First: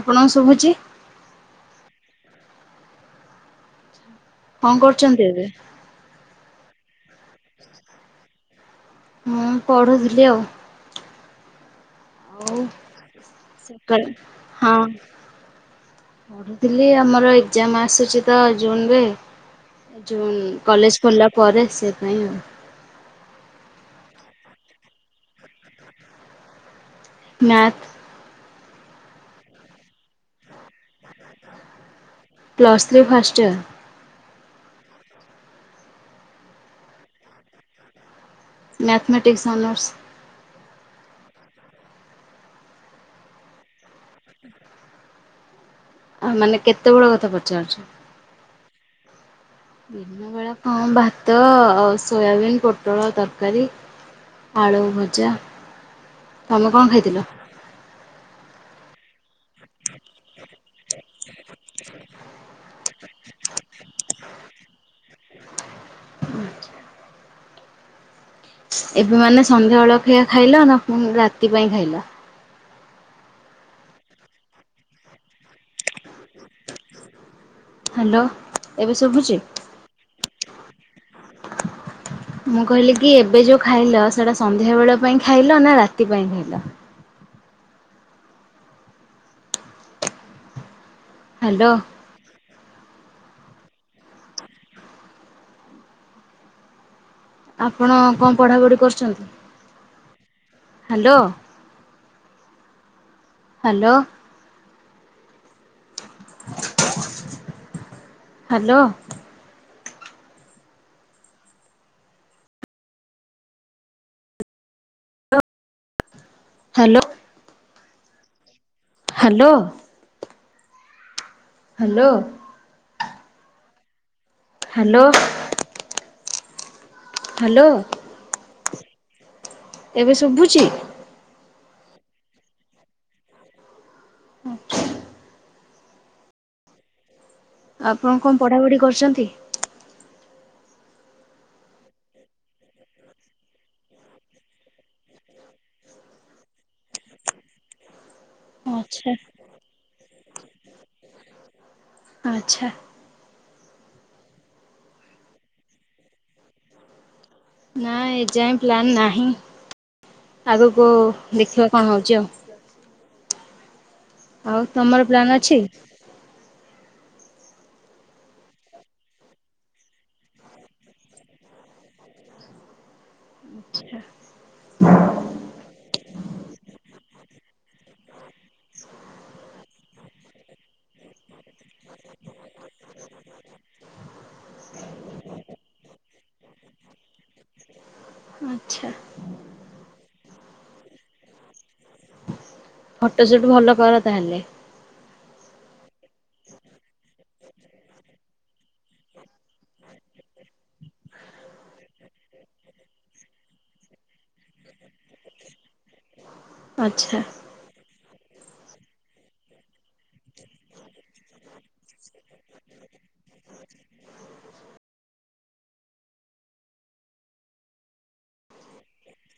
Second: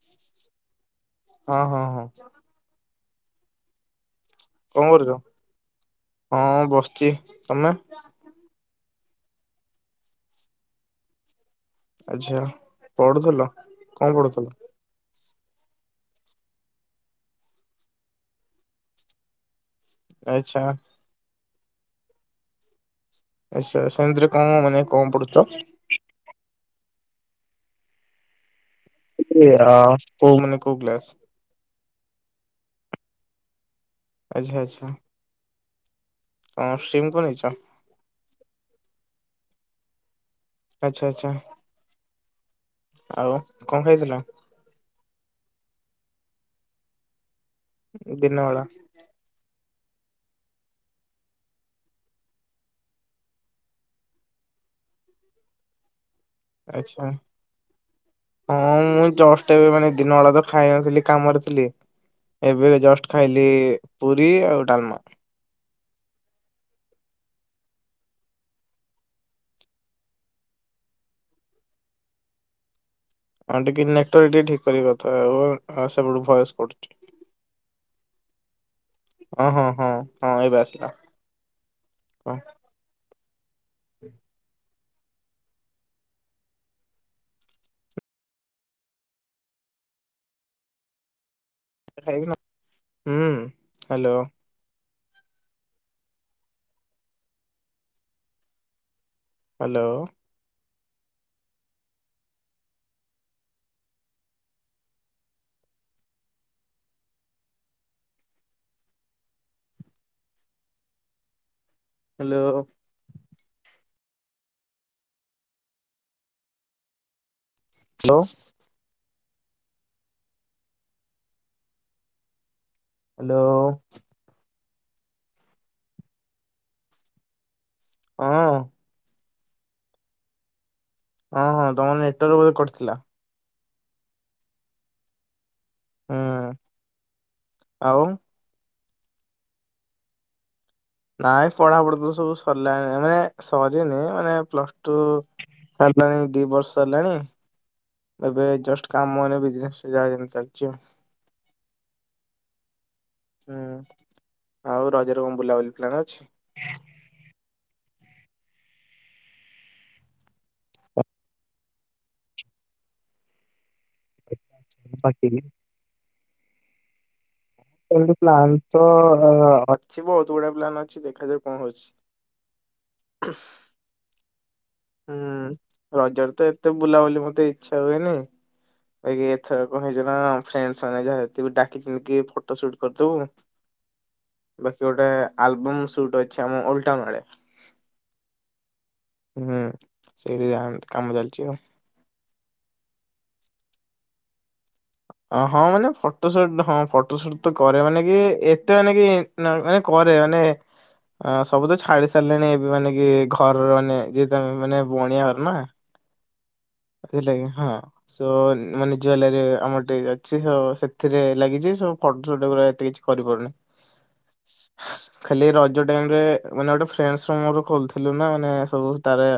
ଆପଣଙ୍କୁ ଶୁଭୁଛି। ହଁ, ହଁ, ହଁ। କ'ଣ କରୁଛନ୍ତି ଏବେ। ହଁ ବସିଛି ତମେ। ମୁଁ ପଢ଼ୁଥିଲି ଆଉ। ଆଚ୍ଛା ହଉ ପଢୁଥିଲ? କଣ ସକାଳୁ ପଢୁଥିଲ ହଁ। ପଢୁଥିଲି ଆମର ଏକ୍ଜାମ ଆସୁଛି ତ ଜୁନୁ ରେ। ଜୁନୁ ଆଚ୍ଛା କଲେଜ ଖୋଲିଲା ପରେ ସେପାଇ ଆଉ। ଆଚ୍ଛା ସେମିତିରେ କ'ଣ ମାନେ କ'ଣ ପଢୁଛ। ମ୍ୟାଥ। କିତିନିଏ ଅ କୋଉ ମାନେ କଉ class. Plus three first year. ଆଚ୍ଛା, ଆଚ୍ଛା। ଅ ସିମ୍ କୁ ନେଇଛ। Mathematics honours. ଆଚ୍ଛା ଆଛା ଆଉ କଣ ଖାଇଥିଲ। ଆ ମାନେ କେତେ ବେଳ କଥା ପଚାରୁଛ। ଦିନବେଳା। ଦିନବେେଳେ କଁ ଭାତ ଆଉ ସୋୟାବିନ୍ ପୋଟଳ ତରକାରୀ। ଆଳୁ ଭଜା ତମେ କଣ ଆଛା ଖାଇଥିଲ? ହଁ ମୁଁ ଜଷ୍ ଷ୍ଟ ଏବେ ମାନେ ଦିନ ବେଳା ତ ଖାଇନଥିଲି କାମରେ ଥିଲି। ଏବେ ଜଷ୍ଟ ଖାଇଲି ପୁରୀ ଆଉ ଡାଲମା। ଆଛା। ଏବେ ମାନେ ସନ୍ଧ୍ୟା ବେଳଖିଆ ଖାଇଲ ନା ପୁଣି ରାତି ପାଇଁ ଖାଇଲ। ହଁ ଟିକେ ନେଟୱର୍କ ଟିକେ ଠିକ୍ କରିବା କଥା ହୁଅ ସେପଟୁ ଭଏସ୍ କଟୁଛି। ହାଲୋ। ଏବେ ସୁଭି ଅ ହଁ ହଁ ହଁ ଏବେ ଆସିଲା। ହଁ ମୁଁ କହିଲି କି ଏବେ ଯୋଉ ଖାଇଲ ସେଟା ସନ୍ଧ୍ୟା ବେଳ ପାଇଁ ଖାଇଲ ନା ରାତି ପାଇଁ ଖାଇଲ। ହାଲୋ। ଖାଇବି ନା ହୁଁ ହ୍ୟାଲୋ। ଆପଣ କଁ ପଢାପଢି କରୁଛନ୍ତି। Hello. Hello hello. Hello. Hello. Hello. Hello. Hello. Hello. Hello. Hello. Hello. ହଁ। ଏବେ ଶୁଭୁଛି। ହଁ ହଁ ତମ ନେଟୱର୍କ ବୋଧେ କଟିଥିଲା। [inaudible] ହୁଁ। ଆଉ ଆପଣ କଣ ପଢାପଢି କରିଛନ୍ତି। ନାଇଁ ପଢା ପଢି ତ ସବୁ ସରିଲାଣି ମାନେ ସରିନି ମାନେ ପ୍ଲସ ଟୁ। ସାରିଲାଣି ଦି ବର୍ଷ ହେଲାଣି ଏବେ। ଜଷ୍ଟ ଆଚ୍ଛା କାମେ ଏଇନେ ବିଜିନେସ ଯା ଯେମତି ଚାଲିଛି ଆଉ। ଆଚ୍ଛା। ହୁଁ ଆଉ ରଜରେ କଁ ବୁଲାବୁଲି ପ୍ଲାାନ ଅଛି। ନା ଏ ଯାଏ ପ୍ଲନ୍ ନାହିଁ ଆଗକୁ ଦେଖିବା କଣ ହଉଛି ଆଉ। ଆଉ ତମର ବାକି ପ୍ଲାନ୍ ଅଛି। ଏମତି ପ୍ଲାନ ତ ଅଛି ବହୁତ ଗୁଡା ପ୍ଲାନ୍ ଅଛି ଦେଖାଯାଉ କଣ ହଉଛି। [unintelligible] ହଁ ହୁଁ, ରଜରେ ତ ଏତେ ବୁଲାବୁଲି ମତେ ଇଚ୍ଛା ହୁଏନି। ବାକି ଏଥର କଣ ହେଇଛିନା ଫ୍ରେଣ୍ଡସ୍ ମାନେ ଯାହା ଯେତିକୁ ଡାକିିଛନ୍ତି କି ଫଟୋସୁଟ୍ କରିଦବୁ। ବାକି ଗୋଟେ ଆଲବମ୍ ସୁଟ୍ ଅଛି ଆମ ଓଲଡଟାଉନ୍ ରେ। ଆଚ୍ଛା। ହୁଁ, ସେଇଠି ଯାହା କାମ ଚାଲିଛି ଆଉ। ଫଟୋସୁଟ୍ ଭଲ କର ତାହେଲେ। ଅ ହଁ, ମାନେ ଫଟୋ ସୁଟ୍ ହଁ ଫଟୋ ସୁଟ୍ ତ କରେ ମାନେ କି ଏତେ ମାନେ କି କରେ ମାନେ ଅ ସବୁ ତ ଛାଡି ସାରିଲିଣି ଏବେ ମାନେ କି ଘରର ମାନେ ଯେହେତୁ ଆମେ ମାନେ ବଣିଆ ଘର ନା। ଆଚ୍ଛା ହେଲାକି ହଁ, ଶୋ ମାନେ ଜୁଏଲାରୀ ଆମର ଟିକେ ଅଛି ହ ସେଥିରେ ଲାଗିଛି ସବୁ ଫଟୋସୁଟ୍ ଏଗୁରା ଏତେ କିଛି କରିପାରୁନି। ହ ଖାଲି ରଜ ଟାଇମ୍ ରେ ମାନେ ଗୋଟେ ଫ୍ରେଣ୍ଡସ୍ ର ମୋର ଖୋଲିଥିଲୁ ନା ମାନେ ସବୁ ତାରେ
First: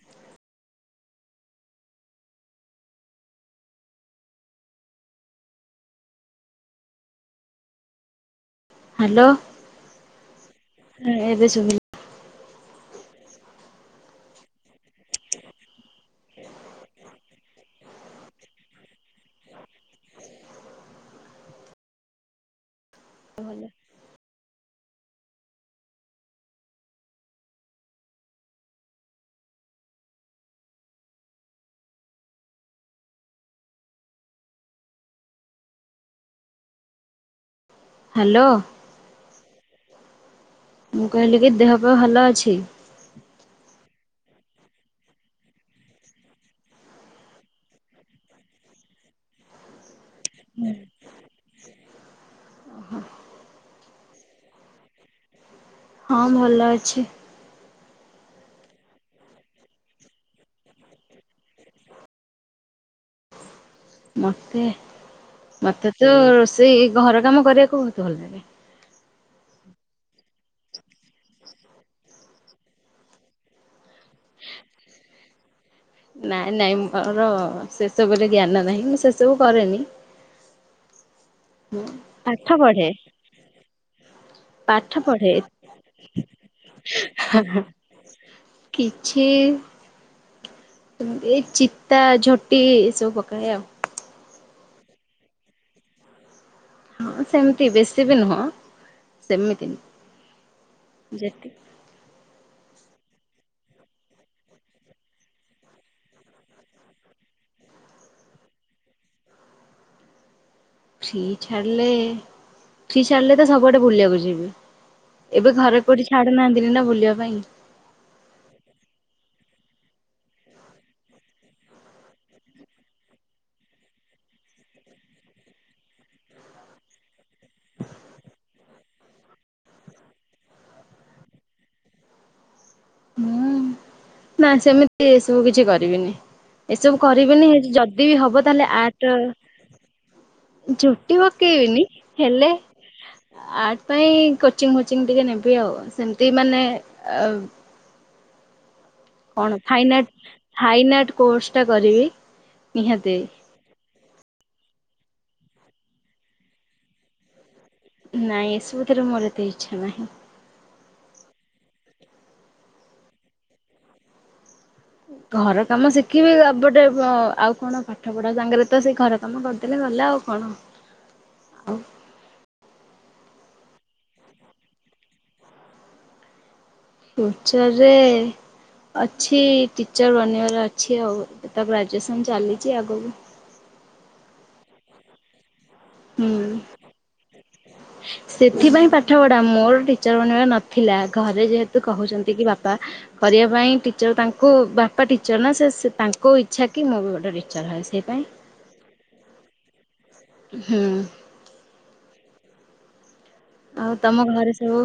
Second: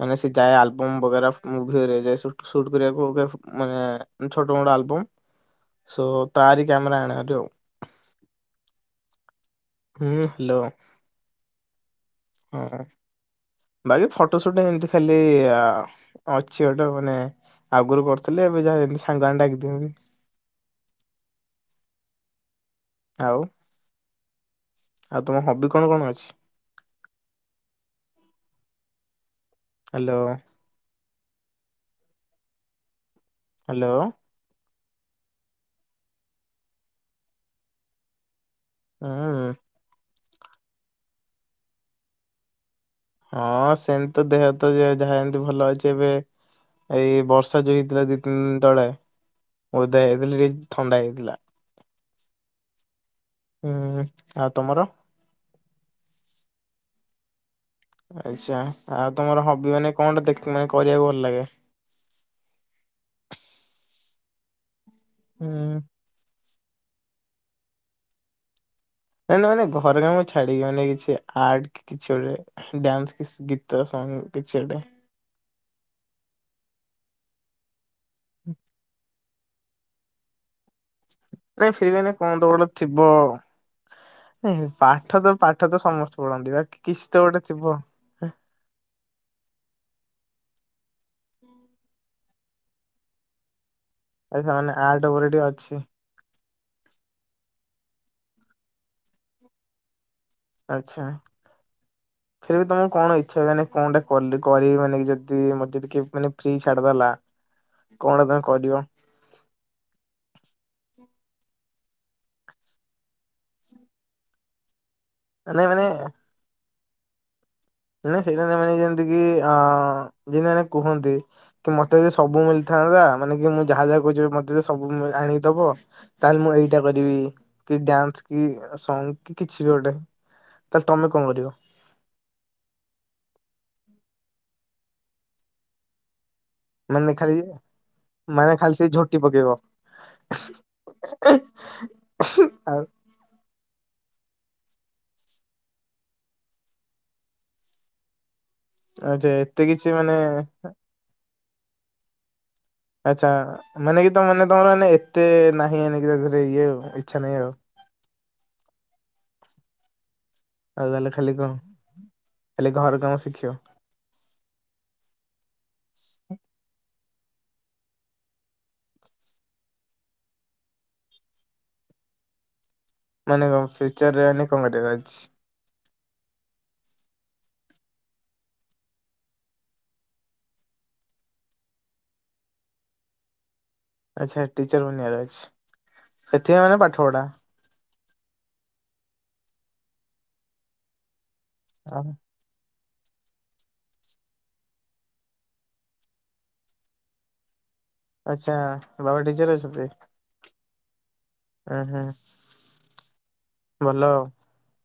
ମାନେ ସେ ଯାଏ ଆଲବମ ବଗେରା ମୁଭି ହେରିଆ ଯାଏ ସୁଟ ସୁଟ୍ କରିବାକୁ ଅଇକା ମାନେ ଛୋଟ ମୋଟ ଆଲବମ୍ ସୋ ତାରି କ୍ୟାମେରା ଆଣେଭାରି ଆଉ। ହ୍ୟାଲୋ। ହୁଁ, ହ୍ୟାଲୋ। ହଁ ଏବେ ଶୁଭିଲା। ହଁ ହଁ। ଭାଇ ଫଟୋ ସୁଟ୍ ହେମିତି ଖାଲି ଆ ଅଛି ଗୋଟେ ମାନେ ଆଗରୁ କରୁଥିଲି ଏବେ ଯାହା ଯେମିତି ସାଙ୍ଗମାନେ ଡାକି ଦିଅନ୍ତି। ଆଉ। ଆଉ ତମ ହବି କଣ କଣ ଅଛି? ହ୍ୟାଲୋ। ହ୍ୟାଲୋ। ହ୍ୟାଲୋ। ହୁଁ। ମୁଁ କହିଲି କି ଦେହପାହ ଭଲ ଅଛି। ହଁ ସେମିତି ତ ଦେହ ତ ଯାହା ଏମିତି ଭଲ ଅଛି ଏବେ। ଏଇ ବର୍ଷା ଯୋଉ ହେଇଥିଲା ଦିଇ ତିନି ଦିନ ତଳେ ଓଦା ହେଇଥିଲି, ଥଣ୍ଡା ହେଇଥିଲା। ହୁଁ, ଆଉ ତମର। ହଁ, ଭଲ ଅଛି। ଆଚ୍ଛା, ଆଉ ତମର ହବି ମାନେ କଣଟା ଦେଖି ମାନେ କରିବାକୁ ଭଲ ଲାଗେ। ମତେ, ହୁଁ। ମତେ ତ ରୋଷେଇ ଏ ଘର କାମ କରିବାକୁ ବହୁତ ଭଲ ଲାଗେ। ନାଇଁ ନାଇଁ ମାନେ ଘର କାମ ଛାଡିକି ମାନେ କିଛି ଆର୍ଟ କି କିଛି ଗୋଟେ। ଡ୍ୟାନ୍ସ କି ଗୀତ, ସଙ୍ଗ କିଛି ଗୋଟେ। ନାଇଁ ନାଇଁ ମୋର ସେସବୁରେ ଜ୍ଞାନ ନାହିଁ, ମୁଁ ସେସବୁ କରେନି। ନାଇ ଫିର୍ ବି ନାଇଁ କଣ ପାଠ ତ ଗୋଟେ ପଢ଼େ ଥିବ। ନାଇଁ ପାଠ ତ ପାଠ ତ ସମସ୍ତେ ପଢନ୍ତି, ବାକି କିଛି ତ ଗୋଟେ ଥିବ। କିଛି ସେମିତି ଏଇ ଚିତା, ଝୋଟି ଏସବୁ ପକାଏ ଆଉ। ସାମାନ୍ୟ ଆର୍ଟ ଉପରେ ଟିକେ ଅଛି। ହଁ ସେମତି ବେଶୀ ବି ନୁହଁ, ସେମିତି। ଆଚ୍ଛା। ଯେତିକି ଫେର ବି ତମର କଣ ଇଚ୍ଛା ହ ମାନେ କଣଟା କରି ମାନେ ଯଦି ମତେ ଯଦି ମାନେ ଫ୍ରି ଛାଡିଦେଲା। କଣ ତମେ କରିବ? ଫ୍ରି ଛାଡିଲେ ଫ୍ରୀ ଛାଡିଲେ ତ ସବୁଆଡେ ବୁଲିବାକୁ ଯିବି। ଏବେ ନାଇଁ ଘରେ ମାନେ କୋଉଠି ଛାଡୁ ନାହାନ୍ତିନି ନା ବୁଲିବା ପାଇଁ। ନ ସେଇଟାମାନେେ ଯେମିତି କିି ଅ ଯେମିତି ମାନେ କୁହନ୍ତି। କି ମତେ ଯଦି ସବୁ ମିଳିଥାନ୍ତା ମାନେ କି ମୁଁ ଯାହା ଯାହା କହୁଛିି ମତେ ଯଦି ସବୁ ଆଣିକିଦବ ତାହେଲେ ମୁଁ ଏଇଟା କରିବି କି ଡ୍ୟାନ୍ସ କି ସଙ୍ଗ କି କିଛି ବି ଗୋଟେ। ତାହେଲେ ତମେ କଣ କରିବ? ମୁଁ ନା ସେମିତି ଏ ସବୁ କିଛି କରିବିନି। ଏସବୁ ମାନେ ଖାଲି କରିବିନି ଯଦି ବି ହବ ମାନେ ତାହେଲେ ଖାଲି ସେଇ ଆର୍ଟ ଝୋଟି ପକେଇବ ଝୋଟି ପକେଇବିନି ହେଲେ ଆଉ ଆର୍ଟ ପାଇଁ କୋଚିଂ ଫୋଚିଂ ଟିକେ ନେବି ଆଉ ସେମିତି ମାନେ ଆ ଆଚ୍ଛା କଣ ଏତେ କିଛି ଫାଇନ୍ ମାନେ ଆର୍ଟ ଫାଇନ ଆର୍ଟ କୋର୍ସ ଟା କରିବି। ନିହାତି ଆଚ୍ଛା ମାନେ କି ତ ମାନେ ତମରେ ଏତେ ନାହିଁ ଏ କି ତାରେ ଇଏ ଇଚ୍ଛା ନାହିଁ ଆଉ। ନାଇଁ ଏସବୁଥିରେ ମୋର ଏତେ ଇଚ୍ଛା ନାହିଁ। ଆଉ ତାହେଲେ ଖାଲି କଣ ଖାଲି ଘର କାମ ଶିଖିବ? ଘର କାମ ଶିଖିବି ଗୋଟେ ଆଉ କଣ ପାଠ ପଢା ସାଙ୍ଗରେ ତ ସେଇ ଘର ତମେ କରିଦେଲେ ଗଲେ ଆଉ କଣ। ଆଉ ମାନେ କଣ ଫ୍ୟୁଚର ରେ ମାନେ କଣ କରିବାର ଅଛି? ଫ୍ୟୁଚରରେ ଅଛି ଟିଚର୍ ବନେଇବାର ଅଛି ଆଉ ତା ଗ୍ରାଜୁଏସନ୍ ଚାଲିଛି ଆଗକୁ ଆଚ୍ଛା ଟିଚର ନିଆର ଅଛି ହୁଁ ସେଥିପାଇଁ ମାନେ ପାଠ ପଢା। ସେଥିପାଇଁ ପାଠ ପଢା ମୋର ଟିଚର ମାନ ନଥିଲା ଘରେ ଯେତୁ ତ ଆଉ କହୁଛନ୍ତି କି ବାପା କରିବା ପାଇଁ ଟିଚର ତାଙ୍କୁ ବାପା ଟିଚର ନା ସେ ତାଙ୍କୁ ଇଚ୍ଛା କି ମୁଁ ବି ଗୋଟେ ଟିଚର ହୁଏ ସେଇଥିପାଇଁ ଆଚ୍ଛା ବାବା ଟିଚର ଅଛନ୍ତି? ହୁଁ ହଁ ହଁ ଆଉ ତମ ଘରେ ସବୁ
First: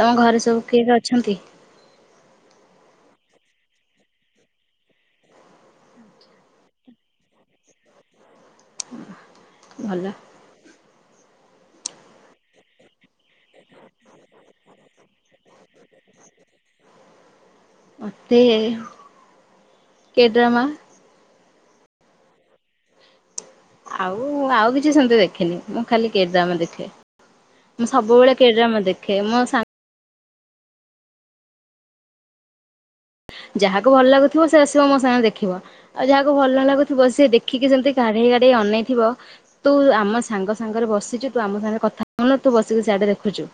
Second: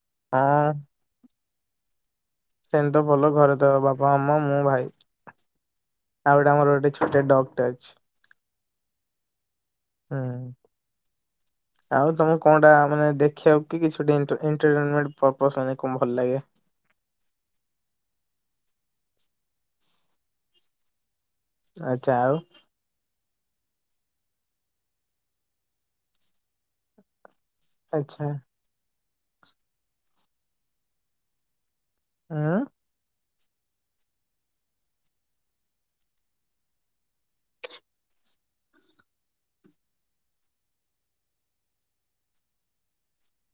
ତମ ଘରେ ସବୁ ହଁ କିଏ କିଏ ଅଛନ୍ତି? ସେମି ତ ଭଲ ଘରେ ତ ବାପା, ମାମା, ମୁଁ, ଭାଇ। ଆଉ ଗୋଟେ ଆମର ଗୋଟେ ଛୋଟ ଡଗ ଟେ ଅଛି। ହୁଁ ହୁଁ ଆଉ ତମେ କଣଟା ମାନେ ଦେଖିବାକୁ କିଛି ଏଣ୍ଟେର୍ଟିଂମେଣ୍ଟ ପରପୋସ ପାଇଁ କଣ ଭଲ ଲାଗେ? ମତେ କେଡ୍ରାମା ଆଛା ଆଉ ଆଉ ଆଉ କିଛି ସେମିତି ଦେଖେନି ମୁଁ ଖାଲି କେ ଡ୍ରାମା ଦେଖେ। ମୁଁ ଆଚ୍ଛା ସବୁବେଳେ କେଡାମ ଦେଖେ ମୋ ସାଙ୍ଗ ହଁ ଯାହାକୁ ଭଲ ଲାଗୁଥିବ ସେ ଆସିବ ମୋ ସାଙ୍ଗରେ ଦେଖିବ। ଆଉ ଯାହାକୁ ଭଲ ଲାଗୁଥିବ ସେି ଦେଖିକି ସେମିତି କାଢେଇ କାଢେଇ ଅନେଇଥିବ। ତୁ ଆମ ସାଙ୍ଗ ସାଙ୍ଗରେ ବସିଛୁ ତୁ ଆମ ସାଙ୍ଗରେ କଥା ହନ ତୁ ବସିକି ସେଆଡେ ଦେଖୁଛୁ।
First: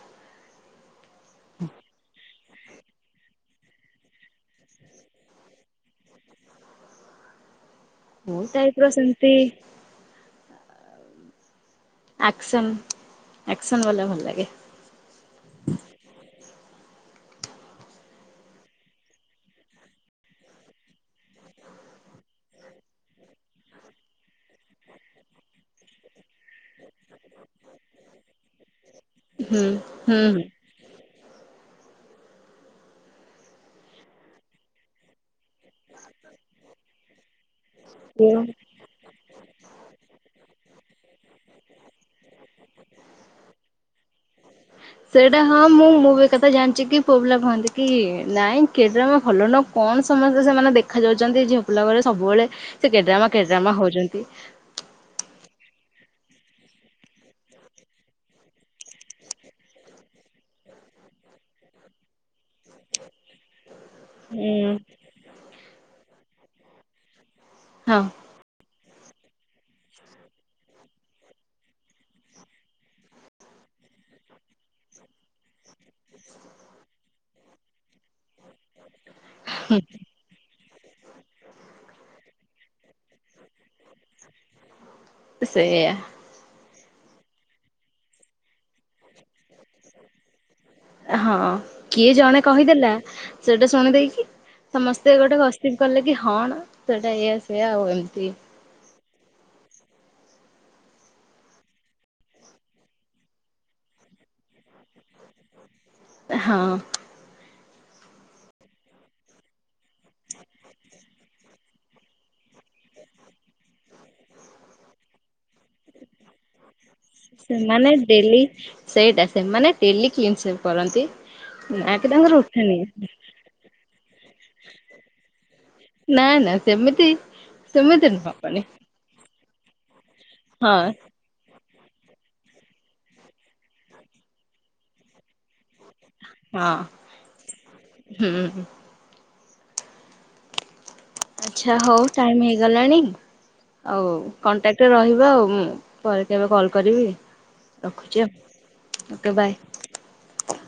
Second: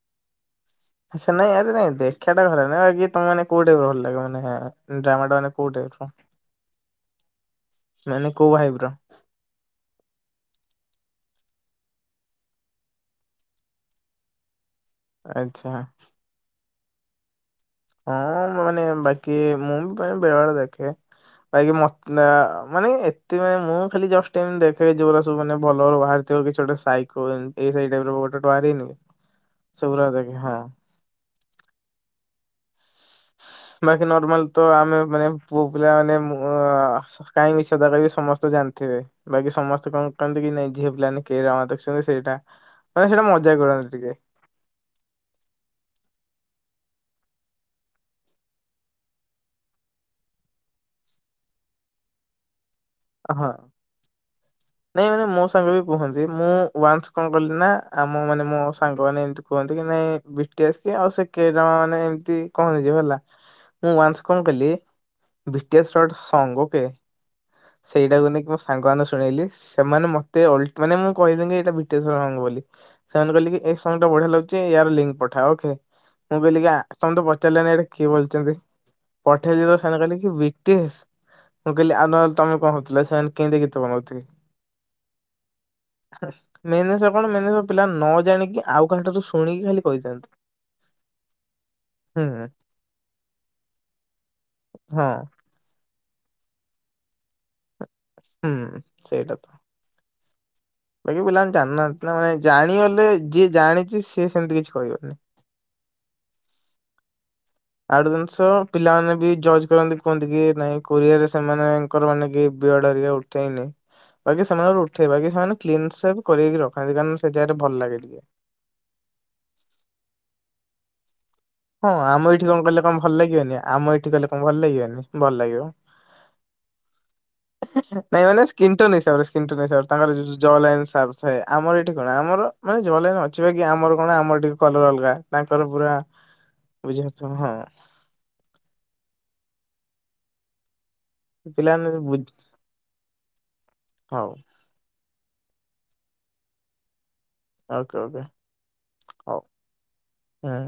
ଆ ନାଇଁ ଆରେ ନାଇଁ ଦେଖା ଟା ଖରା ନ ଆ କି ତମେ ମେ କୋଉଠେ ଭଲ ଲାଗେ ମାନେ ଡ୍ରାମା ଟା ମାନେ କୋଉ ଟାଇପ ର? ମୁଁ କୋଉ ଟାଇପୁର ଭାଇବର ସେମତି ଆକ୍ସନ୍ ଆସନ୍ ଵାଲା ଭଲ ଲାଗେ। ଆଚ୍ଛା। ଆଁ ମୋ ମାନେ ବାକି ମୁଁ ବି ପ୍ରାଏ ବେଳେ ବେଳେ ଦେଖେ। କାଇଁକି ମତ୍ ମାନେ ଏତେ ମାନେ ମୁଁ ଖାଲି ଜଷ୍ଟ ଟାଇମ୍ ଦେଖେ ଯୋଉରା ସବୁ ମାନେ ଭଲ ବାହାର ଥିବ କିଛି ଗୋଟେ ସାଇକୋ ଯେମି ଏ ଟାଇପିର ଲୋକ ଗୋଟେ ଗୋଟେ ବାହାରିନି ହୁଁ ସବୁଉରା ହୁଁ ଦେଖେ ହଁ। ବାକି ନର୍ମାଲ ତ ଆମେ ମାନେ ପୁଅ ପିଲା ମାନେ ମୁଁ କାହିଁ ମିଛ କଥା କହିବିି ହୁଁ। ସମସ୍ତେ ଜାଣିଥିବେ। ବାକି ସମସ୍ତେ କଣ କରନ୍ତି କି ନାଇ ଝିଏ ପିଲା ମାନେ କେରନା ଦେଖୁଛନ୍ତି ସେଇଟା ମ ସେଟା ମଜା କରନ୍ତି ଟିକେ। ସେଇଟା ହଁ ମୁଁ ମୁଁ ଏକଥା ଜାଣିଛି କି ପୁଅ ପିଲା କୁହନ୍ତି କି ନାଇଁ କିଟା ମ ଭଲ ନ କଣ ସମସ୍ତେ ସେମାନେ ଦେଖା ଯାଉଛନ୍ତି ଝିଅ ପିଲା ବେଳେ ସବୁବେଳେ ସେ କେଡ୍ରାମା ହଁ କେଡ୍ରାମା ହଉଛନ୍ତି। ନାଇଁ ମାନେ ମୋ ସାଙ୍ଗ ବି କୁହନ୍ତି ମୁଁ ୱାନ୍ସ କଣ କଲି ନା ଆମ ମାନେ ମୋ ସାଙ୍ଗ ମାନେ ଏମତି କୁହନ୍ତି କି ନାଇଁ ବିଟ୍ ଆସ୍‌କେ ଆଉ ସେ କେଡ୍ରାମା ମାନେ ଏମତି କହନ୍ତି ଯିବ ହେଲା। ମୁଁ ୱନ୍ସ କଣ କଲି ହୁଁ ବିଟ୍ ଆସ୍ଡ ସଙ୍ଗ କେ ହଁ। ସେଇଟାକୁ ନେଇକି ମୁ ସାଙ୍ଗମାନେ ଶୁଣେଇଲି ସେମାନେ ମତେ ଅଲ୍ ମାନେ ମୁଁ କହିଲିନି କି ଏଟା ବିଟେଶର ସଙ୍ଗ ବୋଲି। ସେମାନେ କହିଲେ କି ଏ ସଙ୍ଗ ଟା ବଢିଆ ଲାଗୁଛି ଇଆର ଲିଙ୍କ ପଠା ଓକେ। ମୁଁ କହିଲି ଆ ତମେ ତ ପଚାରିଲେ ନି ଏଇଟା କିଏ ବଲଚନ୍ତି। ପଠେଇ ଦେଲି ସାଙ୍ଗ କହିଲେ କି ବ୍ରିଟିସ୍ ମୁଁ କହିଲି ଆଉ ନହେଲେ ତମେ କହୁଥିଲା ସେମାନେ କେମିତି ଗୀତ ବନଉଥିବେ। ସେଇଆ। ମେନେ ସ କଣ ମେନେସ ପିଲା ନ ଜାଣିକି ଆଉ କାହାଠାରୁ ଶୁଣିକି ଖାଲି କହିଥାନ୍ତି। ହଁ କିଏ ଜଣେ ହୁଁ କହିଦେଲା ସେଟା ଶୁଣିଦେଇକି ହଁ ସମସ୍ତେ ଗୋଟେ ବ ସେ କଲେ କି ହଁ ନା ସେଇଟା ଏଆ ସେଆ ଆଉ ଏମ ହୁଁ ସେଇଟା ତ। ବାକି ପିଲାମାନେ ଜାଣିନାହାନ୍ତି ନା ମାନେ ଜାଣିଗଲେ ଯିଏ ଜାଣିଛି ସିଏ ସେମିତି କିଛି କହିବନି। ହଁ। ଆଉ ଗୋଟେ ଜିନିଷ ପିଲାମାନେ ବି ଜଜ୍ କରନ୍ତି କୁହନ୍ତି କି ନାଇଁ କୋରିଆରେ ସେମାନେଙ୍କର ମାନେ କି ବ୍ରଡ ଅରିକା ଓ ଉଠେଇନି ବାକି ସେମାନଙ୍କ ଉଠେଇ ବାକି ସେମାନେ କ୍ଲିନ୍‌ ସଟ୍ କରକି ରଖାନ୍ତି କାରଣ ସେ ଜାଗାରେ ଭଲ ଲାଗେ ଟିକେ। ଇଛି। ସେଇଟା ସେମାନେ ଟେଲି କ୍ଲିନ୍ ସେପ୍ କରନ୍ତି। ହଁ ନା କି ଆମ ତାଙ୍କର ଏଇଠି କଣ ଉଠେନି କଲେ କଣ ଭଲ ଲାଗିବନି ଆମ ଏଇଠି କଲେ କଣ ଭଲ ଲାଗିବନି ଭଲ ଲାଗିବ। ନା ନା ସେମିତି ସେମିତି ନାଇଁ ନୁହଁ ମାନେ ସ୍କିନି ଟନ୍‌ ହିସାବରେ ସ୍କିନ୍‌ ଟନ୍‌ ହିସାବରେ ତାଙ୍କର ଯ ହଁ ଲାଇନ୍‌ ସାବସ୍ତ ସେଆ ଆମର ଏଠି କଣ ଆମର ମାନେ ଜଲାଇନ୍ ଅଛିି ବାକି ଆମର କଣ ଆମର ଟିକେ କଲର ଅଲଗା ତାଙ୍କର ପୁରା ହଁ ବୁଝିଲେ ଛ ହଁ। ହୁଁ। ଆଛା ପିଲାମାନେ ହଉ ବୁଝ ଟାଇମି ହେଇଗଲାଣି ଆଉ ହଉ କଣ୍ଟାକ୍ଟ ଟିକେ ରହିବ ଆଉ ମୁଁ ପରେ କେବେ କଲ୍ କରିବି। ଓକେ ରଖୁଛି ଓକେ ଆଉ ଓକେ ହଉ ବାଏ। ହୁଁ।